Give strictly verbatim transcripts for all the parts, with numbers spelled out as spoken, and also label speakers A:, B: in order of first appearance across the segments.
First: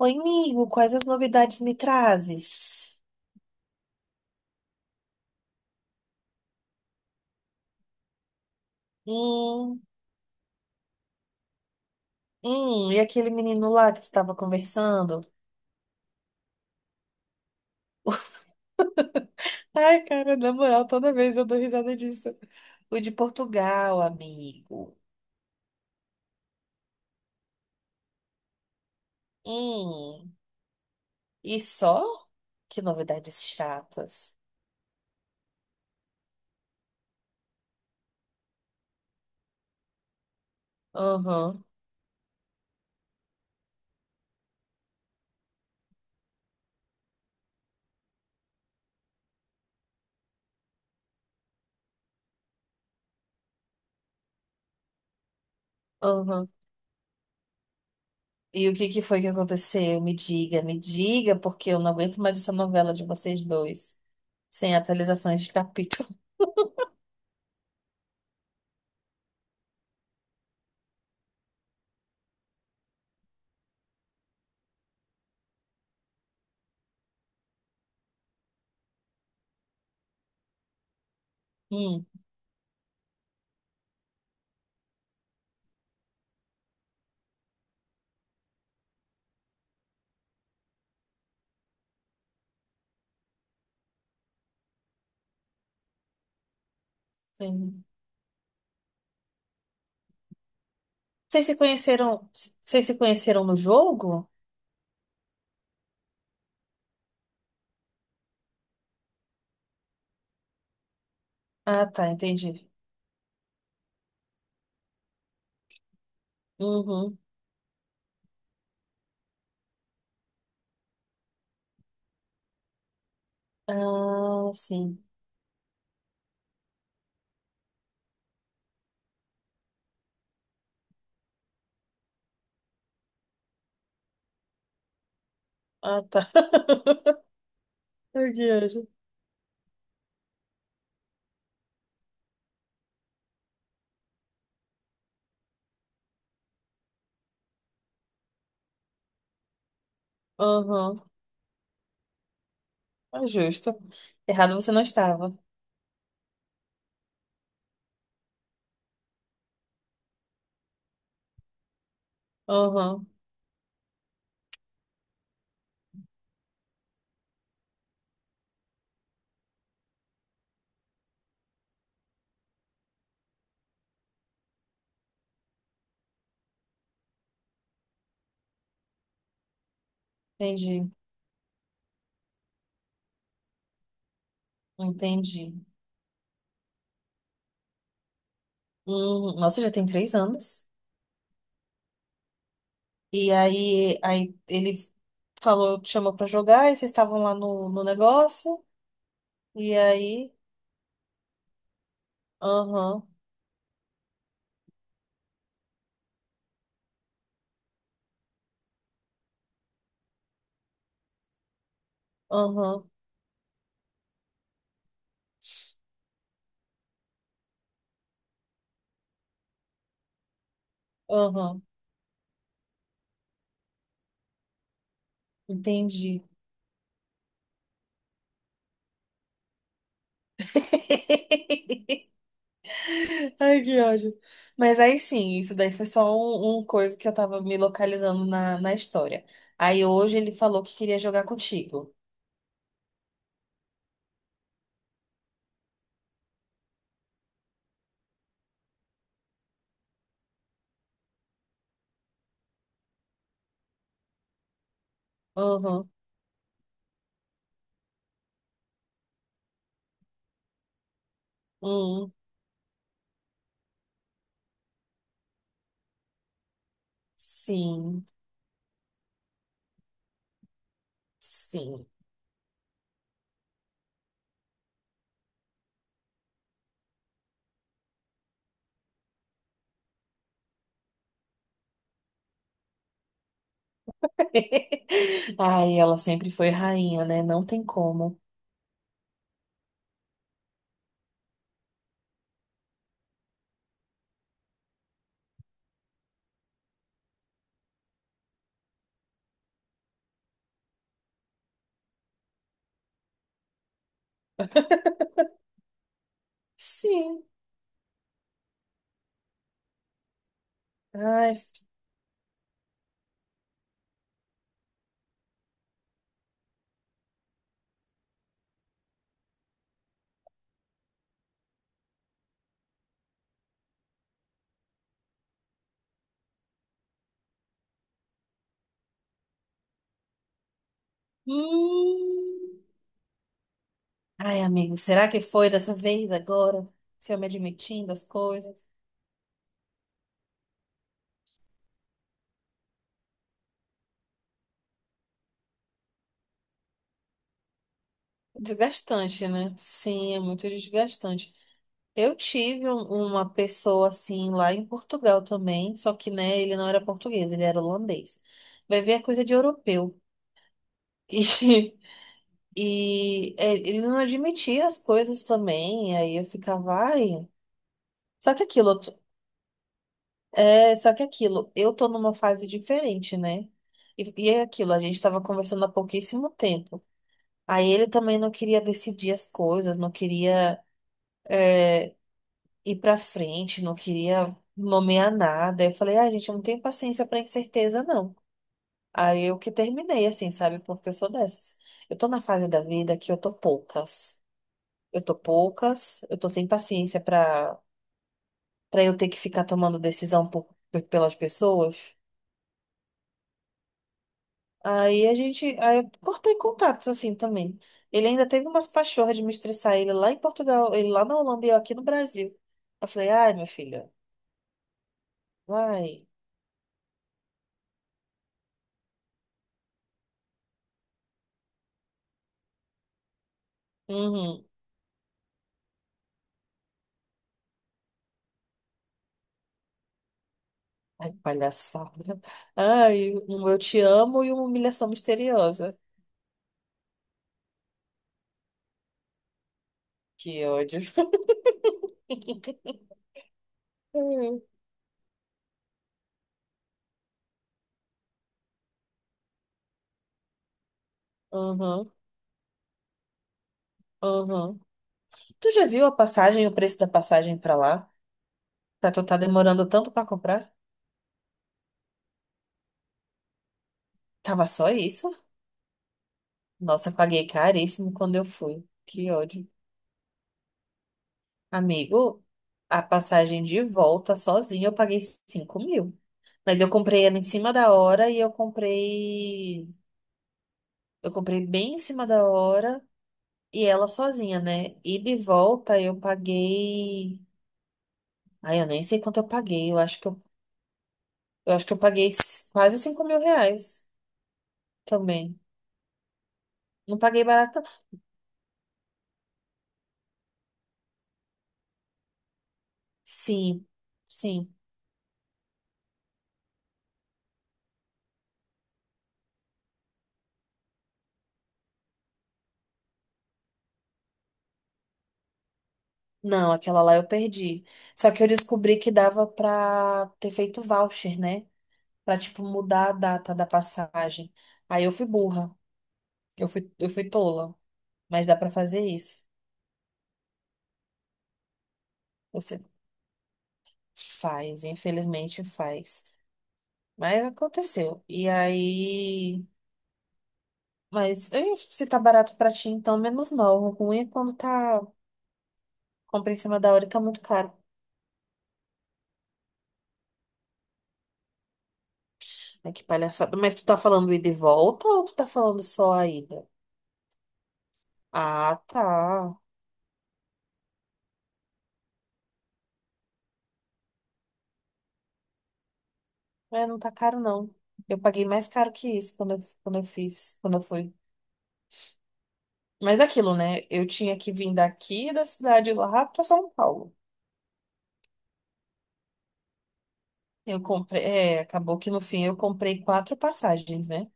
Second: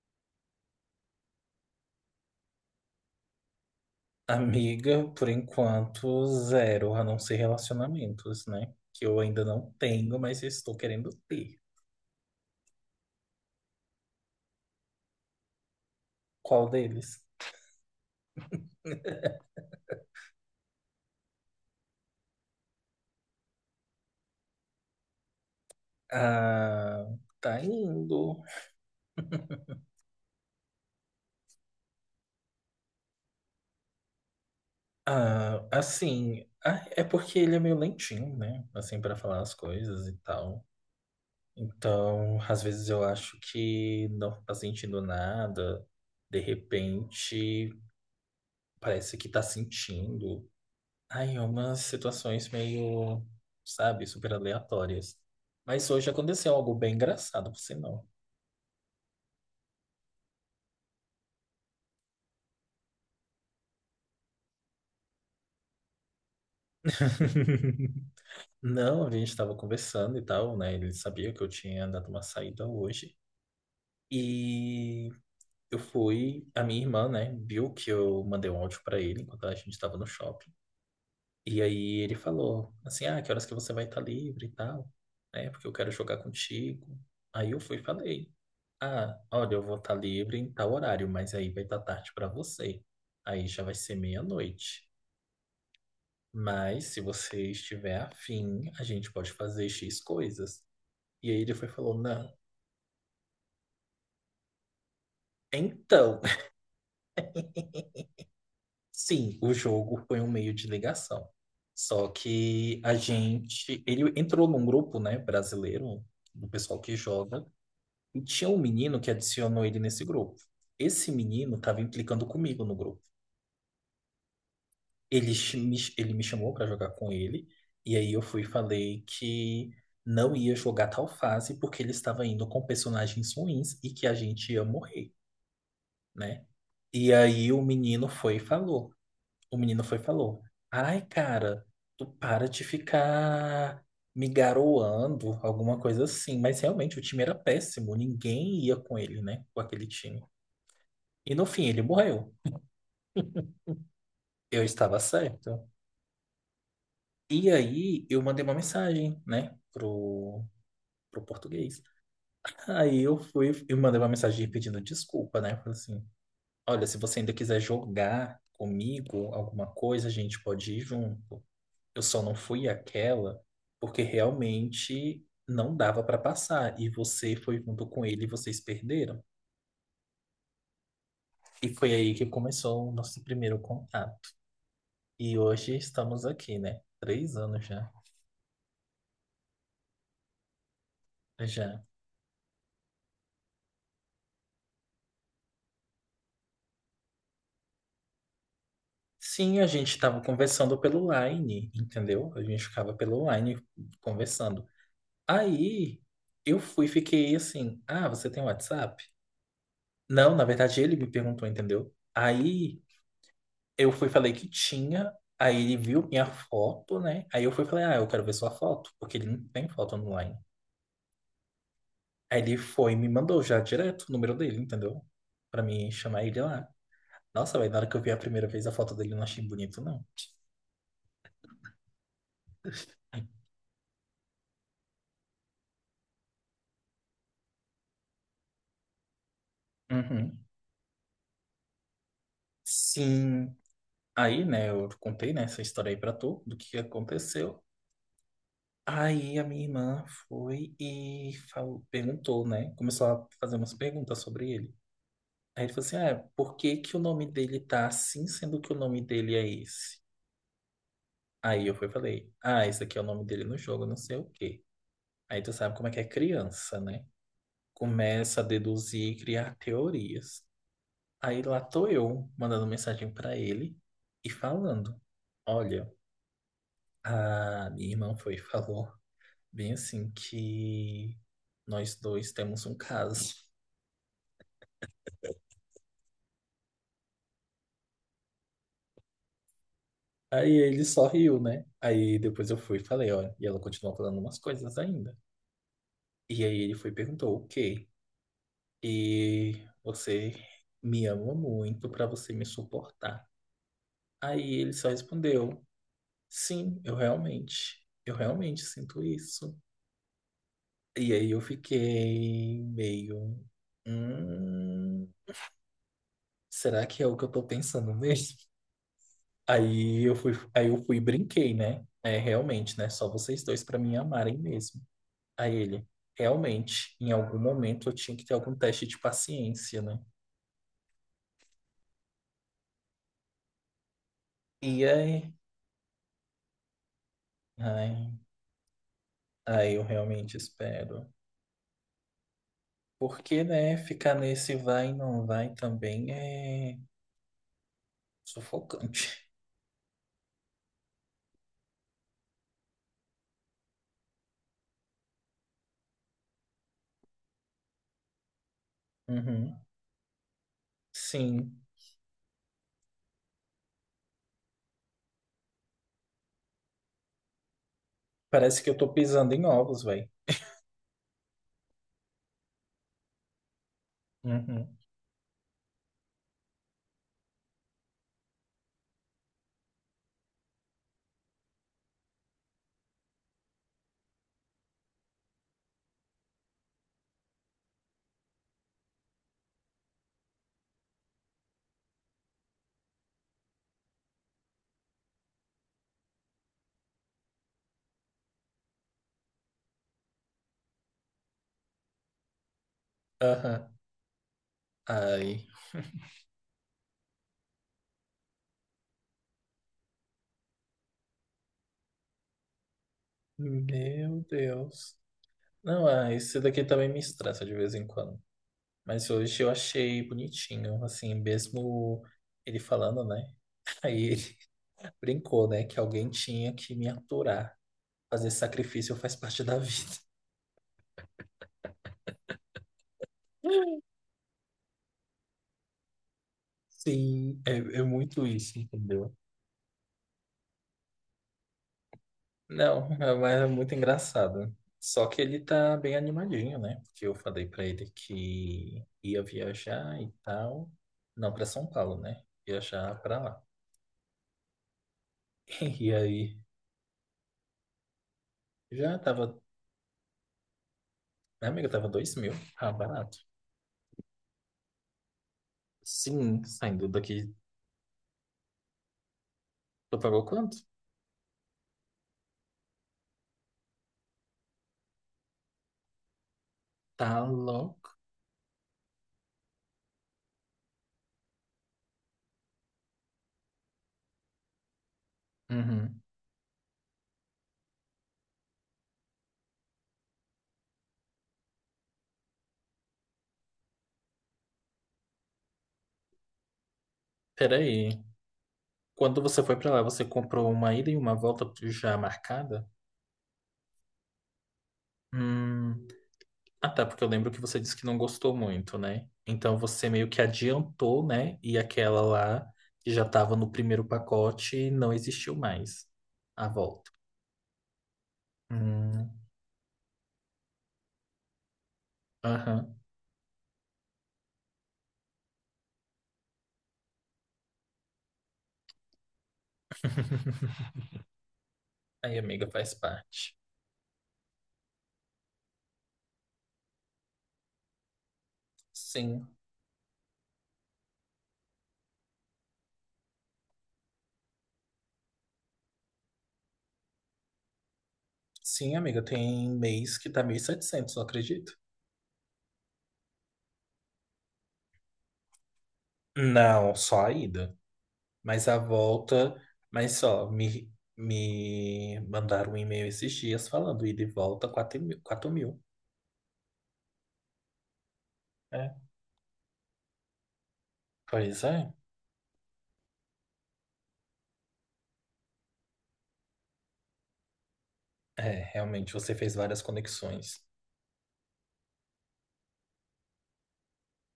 A: Oi, amigo, quais as novidades me trazes?
B: Amiga, por enquanto, zero, a não ser relacionamentos, né? Que eu ainda não
A: Hum,
B: tenho, mas estou querendo ter.
A: hum, e aquele menino lá que tu tava conversando?
B: Qual deles?
A: Ai, cara, na moral, toda vez eu dou risada disso. O de Portugal, amigo.
B: Ah, tá indo.
A: Hum, e só? Que novidades chatas.
B: Ah, assim, ah, é porque ele é meio lentinho, né? Assim, para falar as coisas e tal.
A: Aham,
B: Então, às vezes eu acho que não tá sentindo nada. De repente, parece que tá sentindo. Ai, umas situações meio, sabe, super aleatórias. Mas hoje
A: aham.
B: aconteceu algo bem engraçado, por sinal.
A: E o que que foi que aconteceu? Me diga, me diga, porque eu não aguento mais essa novela de vocês dois, sem atualizações de capítulo.
B: Não, a gente estava conversando e tal, né? Ele sabia que eu tinha dado uma saída hoje. E eu fui, a minha irmã, né, viu que eu mandei um áudio para ele enquanto a gente estava no shopping. E aí
A: Hum,
B: ele falou assim: "Ah, que horas que você vai estar livre e tal?" Né? Porque eu quero jogar contigo. Aí eu fui e falei. Ah, olha, eu vou estar livre em tal horário, mas aí vai estar tarde para você. Aí já vai ser meia-noite. Mas se você
A: sim.
B: estiver afim, a gente pode fazer X coisas. E aí
A: Vocês
B: ele
A: se
B: foi e falou:
A: conheceram,
B: não.
A: vocês se conheceram no jogo?
B: Então, sim, o jogo foi um meio de ligação.
A: Ah, tá,
B: Só
A: entendi.
B: que a gente. Ele entrou num grupo, né, brasileiro, do pessoal que
A: Uhum.
B: joga, e tinha um menino que adicionou ele nesse grupo. Esse menino estava implicando comigo no grupo.
A: Ah, sim.
B: ele, ch- me- ele me chamou para jogar com ele, e aí eu fui e falei que não ia jogar tal fase porque ele estava indo com personagens ruins e que a gente ia morrer,
A: Ah, tá.
B: né? E aí o menino
A: Ai,
B: foi e
A: que anjo.
B: falou. O menino foi e falou: Ai, cara, tu para de ficar me garoando, alguma coisa assim. Mas realmente o time era péssimo, ninguém ia com ele, né? Com aquele time.
A: Uhum.
B: E no fim ele morreu.
A: É justo. Errado
B: Eu
A: você não
B: estava
A: estava.
B: certo. E aí eu mandei uma mensagem, né, pro, pro português. Aí
A: Uhum.
B: eu fui e mandei uma mensagem pedindo desculpa, né? Falei assim: olha, se você ainda quiser jogar comigo alguma coisa, a gente pode ir junto. Eu só não fui aquela porque realmente não dava para passar e você foi junto com ele e vocês perderam.
A: Entendi.
B: E foi aí que começou o nosso primeiro contato. E
A: Entendi.
B: hoje estamos aqui, né? Três anos já.
A: Uhum. Nossa, já tem três anos.
B: Já.
A: E aí, aí ele falou, te chamou pra jogar, e vocês estavam lá no, no negócio.
B: Sim, a
A: E
B: gente estava
A: aí,
B: conversando pelo Line, entendeu? A gente ficava
A: aham,
B: pelo Line conversando. Aí eu fui, fiquei assim, ah, você tem WhatsApp? Não, na verdade ele me perguntou, entendeu? Aí
A: aham,
B: eu fui, falei que tinha, aí ele viu minha foto, né? Aí eu fui, falei, ah, eu quero ver sua foto, porque ele não tem foto online.
A: aham.
B: Aí ele foi e me mandou já direto o número dele, entendeu? Pra mim
A: Entendi.
B: chamar ele lá. Nossa, velho, na hora que eu vi a primeira vez a foto dele, eu não achei bonito, não.
A: Ai, que ódio. Mas aí sim, isso daí foi só um, um coisa que eu tava me localizando na, na história. Aí hoje ele
B: Uhum.
A: falou que queria jogar contigo.
B: Sim. Aí, né, eu contei, né, essa história aí pra tu, do que aconteceu. Aí a minha irmã foi e falou, perguntou, né? Começou a fazer umas perguntas sobre ele. Aí ele falou
A: Uhum.
B: assim: Ah, por que que o nome dele tá assim, sendo que o nome dele é esse? Aí eu fui e
A: Hum,
B: falei: Ah, esse aqui é o nome dele no jogo, não sei o quê. Aí tu sabe como é que é criança, né?
A: sim,
B: Começa a deduzir e criar teorias. Aí lá tô
A: sim.
B: eu, mandando mensagem pra ele e falando: Olha, a minha irmã foi e falou. Bem assim que nós dois temos um caso.
A: Ai, ela sempre foi rainha, né? Não tem como.
B: Aí ele só riu, né? Aí depois eu fui e falei, olha e ela continuou falando umas coisas ainda. E aí ele foi e perguntou, o quê? E você me ama muito pra você me suportar. Aí ele só respondeu, sim, eu
A: Sim.
B: realmente, eu realmente sinto isso. E aí
A: Ai,
B: eu fiquei meio, hum, será que é o que eu tô pensando mesmo? Aí eu fui, aí eu fui e brinquei, né? É, realmente, né? Só vocês dois pra me amarem mesmo. Aí ele, realmente, em algum momento eu tinha que ter algum teste de paciência, né?
A: hum. Ai, amigo,
B: E
A: será que
B: aí,
A: foi dessa vez agora? Se eu me admitindo as
B: ai,
A: coisas?
B: aí eu realmente espero. Porque, né, ficar nesse vai e não vai também é sufocante.
A: Desgastante, né? Sim, é muito desgastante. Eu tive um- uma pessoa assim lá em Portugal também, só que, né, ele não era português, ele era holandês. Vai ver a coisa de
B: Uhum.
A: europeu. E,
B: Sim.
A: e é, ele não admitia as coisas também, aí eu ficava, ai. Só que
B: Parece que
A: aquilo,
B: eu
A: eu
B: tô
A: t-
B: pisando em ovos, velho.
A: é, só que aquilo, eu tô numa fase diferente, né? E, e é aquilo,
B: Uhum.
A: a gente tava conversando há pouquíssimo tempo. Aí ele também não queria decidir as coisas, não queria ir pra frente, não queria nomear nada. Eu falei, ah, gente, eu não tenho paciência pra incerteza, não. Aí eu que terminei, assim, sabe? Porque eu sou dessas. Eu tô na fase da vida que eu tô poucas. Eu tô poucas, eu tô sem paciência pra, pra eu ter que ficar tomando decisão por, por- pelas pessoas.
B: Aham.
A: Aí a
B: Ai.
A: gente, aí eu cortei contatos, assim, também. Ele ainda teve umas pachorras de me estressar, ele lá em Portugal, ele lá na Holanda e eu aqui no Brasil. Eu falei, ai, meu filho,
B: Meu Deus. Não,
A: vai.
B: ah, esse daqui também me estressa de vez em quando. Mas hoje eu achei bonitinho, assim, mesmo ele falando, né? Aí ele
A: Uhum.
B: brincou, né? Que alguém tinha que me aturar. Fazer sacrifício faz parte da vida.
A: Ai, que palhaçada. Ai, um eu te amo e uma humilhação misteriosa.
B: Sim, é, é muito isso, entendeu?
A: Que ódio.
B: Não, é- mas é muito
A: Uhum,
B: engraçado. Só que ele tá bem animadinho, né? Porque eu falei pra ele que ia viajar e tal. Não, pra São Paulo, né? Viajar pra lá.
A: uhum. Tu já viu
B: E
A: a
B: aí,
A: passagem, o preço da passagem pra lá? Tá,
B: já
A: tu tá
B: tava.
A: demorando tanto pra comprar?
B: Minha amiga tava dois mil. Ah, barato.
A: Tava só isso?
B: Sim, saindo
A: Nossa, eu paguei
B: daqui
A: caríssimo quando eu fui. Que ódio.
B: Tu pagou quanto?
A: Amigo, a passagem de volta sozinha eu paguei cinco mil. Mas eu comprei
B: Tá
A: ela em cima da
B: louco.
A: hora e eu comprei. Eu comprei bem em cima da hora. E ela sozinha, né? E de volta eu
B: Uhum.
A: paguei. Ai, eu nem sei quanto eu paguei. Eu acho que eu, eu acho que eu paguei s- quase cinco mil reais também. Não paguei barato, não.
B: Peraí. Quando você foi pra lá, você comprou uma ida e uma volta já marcada?
A: Sim, sim.
B: Hum. Ah, tá, porque eu lembro que você disse que não gostou muito, né? Então você meio que adiantou, né? E aquela lá que já tava no primeiro pacote não existiu mais. A
A: Não, aquela
B: volta.
A: lá eu perdi. Só que eu descobri que
B: Hum.
A: dava pra ter feito voucher, né? Pra, tipo,
B: Aham.
A: mudar a data da passagem. Aí eu fui burra. Eu fui, eu fui tola. Mas dá pra fazer isso.
B: Aí, amiga,
A: Você
B: faz parte.
A: faz, infelizmente faz. Mas aconteceu. E
B: Sim.
A: aí. Mas eu, tipo, se tá barato pra ti, então menos mal. O ruim é quando tá. Compra em cima da hora e tá muito caro.
B: Sim, amiga, tem mês que tá mil e setecentos, não acredito.
A: Ai, que palhaçada. Mas tu tá falando ida e volta ou tu tá falando só a ida?
B: Não, só a ida. Mas a
A: Ah, tá.
B: volta, mas só, me, me mandaram um e-mail esses dias falando ida e volta quatro mil. Quatro mil.
A: É, não tá caro, não. Eu paguei mais caro
B: É,
A: que isso quando eu, quando eu fiz, quando eu fui.
B: pois é.
A: Mas é aquilo, né? Eu tinha que vir daqui da cidade lá pra São Paulo.
B: É, realmente você fez várias conexões.
A: Eu comprei. É, acabou que no fim eu comprei quatro passagens, né?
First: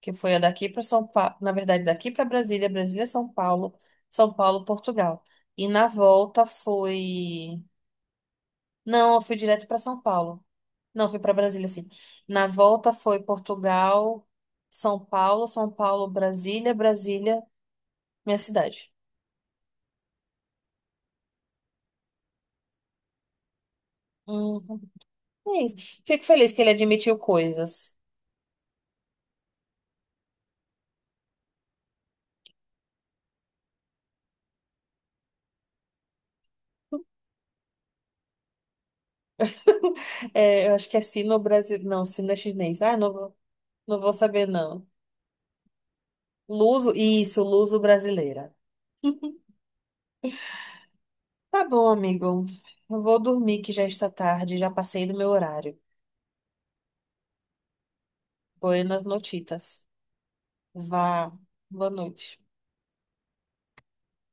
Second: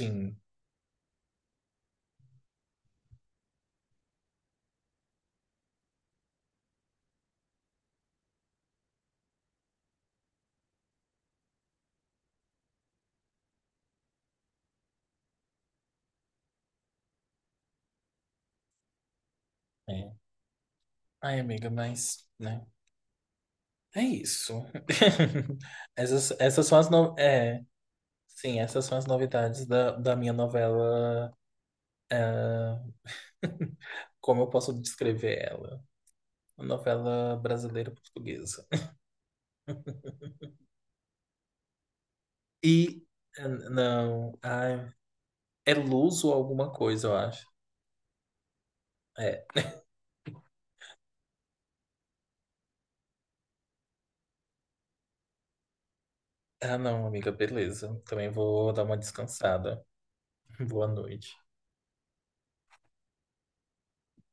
A: Que foi a daqui para São Paulo, na verdade, daqui para Brasília, Brasília, São Paulo, São Paulo, Portugal. E na volta foi. Não, eu fui direto para São Paulo. Não, fui para Brasília, sim. Na volta foi Portugal, São Paulo, São Paulo, Brasília, Brasília, minha cidade.
B: É. Ai, amiga, mas, né? É isso.
A: Uhum. É isso. Fico
B: Essas,
A: feliz que
B: essas
A: ele
B: são as no...
A: admitiu
B: é,
A: coisas.
B: sim, essas são as novidades da, da minha novela. Como eu posso descrever ela? Uma novela brasileira portuguesa.
A: É, eu acho que é sino brasileiro. Não, sino é chinês. Ah,
B: E
A: não vou,
B: eh,
A: não vou
B: não,
A: saber, não.
B: ai, É luz ou alguma
A: Luso,
B: coisa, eu
A: isso,
B: acho.
A: luso brasileira.
B: É.
A: Tá bom, amigo. Eu vou dormir que já está tarde, já passei do meu horário.
B: Ah, não, amiga, beleza. Também vou dar uma
A: Buenas
B: descansada.
A: notitas.
B: Boa
A: Vá.
B: noite.
A: Boa noite.